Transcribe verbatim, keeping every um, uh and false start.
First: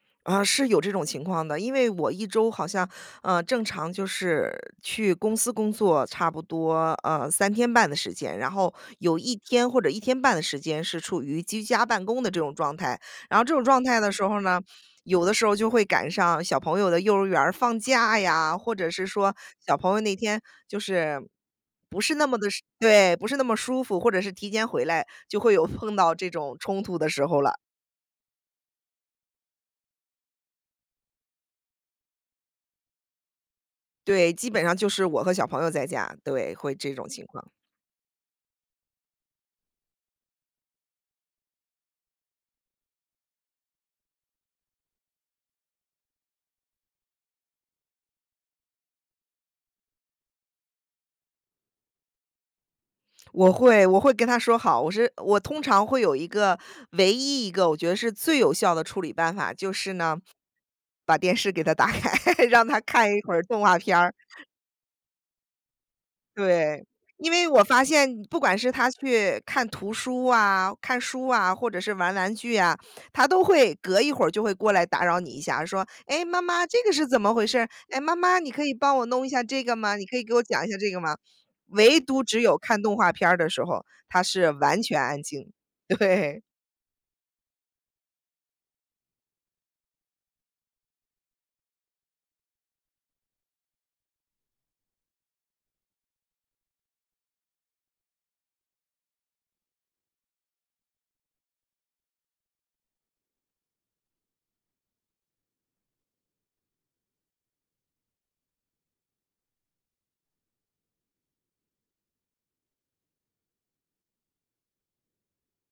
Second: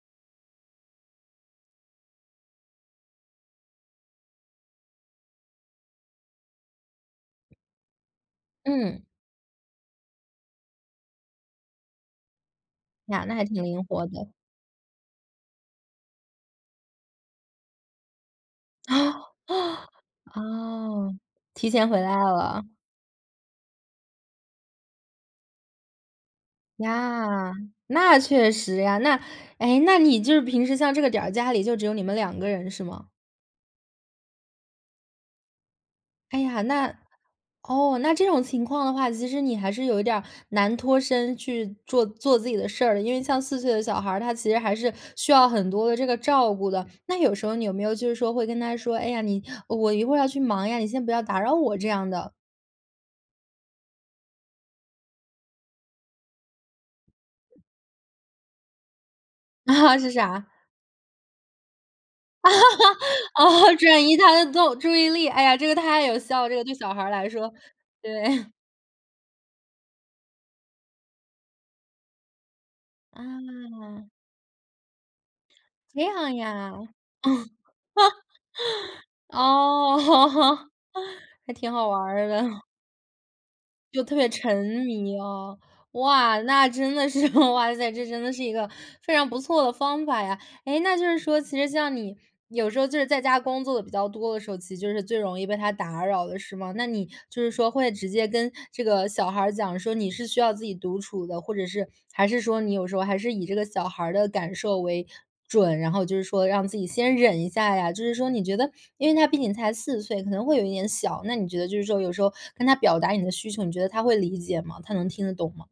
呃，是有这种情况的。因为我一周好像，呃，正常就是去公司工作差不多，呃，三天半的时间。然后嗯。有一天或者一天半的时间是处于居家办公的这种状态。呀，那然后还这种挺状灵态活的时的。候呢，有的时候就会赶上小朋友的幼儿园儿放假呀，或者是哦。说小朋友那天就哦，是，提前回不是来那么地舒了。对，不是那么舒服，或者是提前回来，就会有碰到这种冲突的时候呀，了。那确实呀。那诶，那你就是平时像这个点儿，家里就只有你们两个人是吗？对，基本上就是我和小朋友在家，哎对，呀，会这那种情况。哦，那这种情况的话，其实你还是有点难脱身去做做自己的事儿，因为像四岁的小孩儿，他其实还是需要很多的这个照顾的。那有时候你有没有就是说会跟他说：“哎呀，你我一会儿要去忙呀，你先不要打扰我”这样的？我会我会跟他说好。我是我通常会有一个唯一一个我觉得是最有效的处理办法，就是 是呢，啥？把电视给他打开，让他看一 会儿动哦，画片转儿。移他的动注意力，哎呀，这个太有效，这个对对，小孩儿来因为说，我发现对。不 管是他去看图书啊、看书啊，或者是玩玩具啊，他都啊。会隔一会儿就会过来打扰你一下，说：这“诶，样妈妈，呀。这个 是怎么回事儿？诶，妈妈你可以帮我弄一下这个吗？哦，你可以给我讲 一下这个吗？”还挺好玩唯独儿的。只有 看动画片儿的时候，就特他别是沉完全迷安静，哦。哇，对。那真的是，哇塞，这真的是一个非常不错的方法呀。诶，那就是说，其实像你有时候就是在家工作的比较多的时候，其实就是最容易被他打扰的，是吗？那你就是说会直接跟这个小孩儿讲，说你是需要自己独处的，或者是还是说你有时候还是以这个小孩儿的感受为准，然后就是说让自己先忍一下呀？就是说你觉得因为他毕竟才四岁，可能会有一点小，那你觉得就是说有时候跟他表达你的需求，你觉得他会理解吗？他能听得懂吗？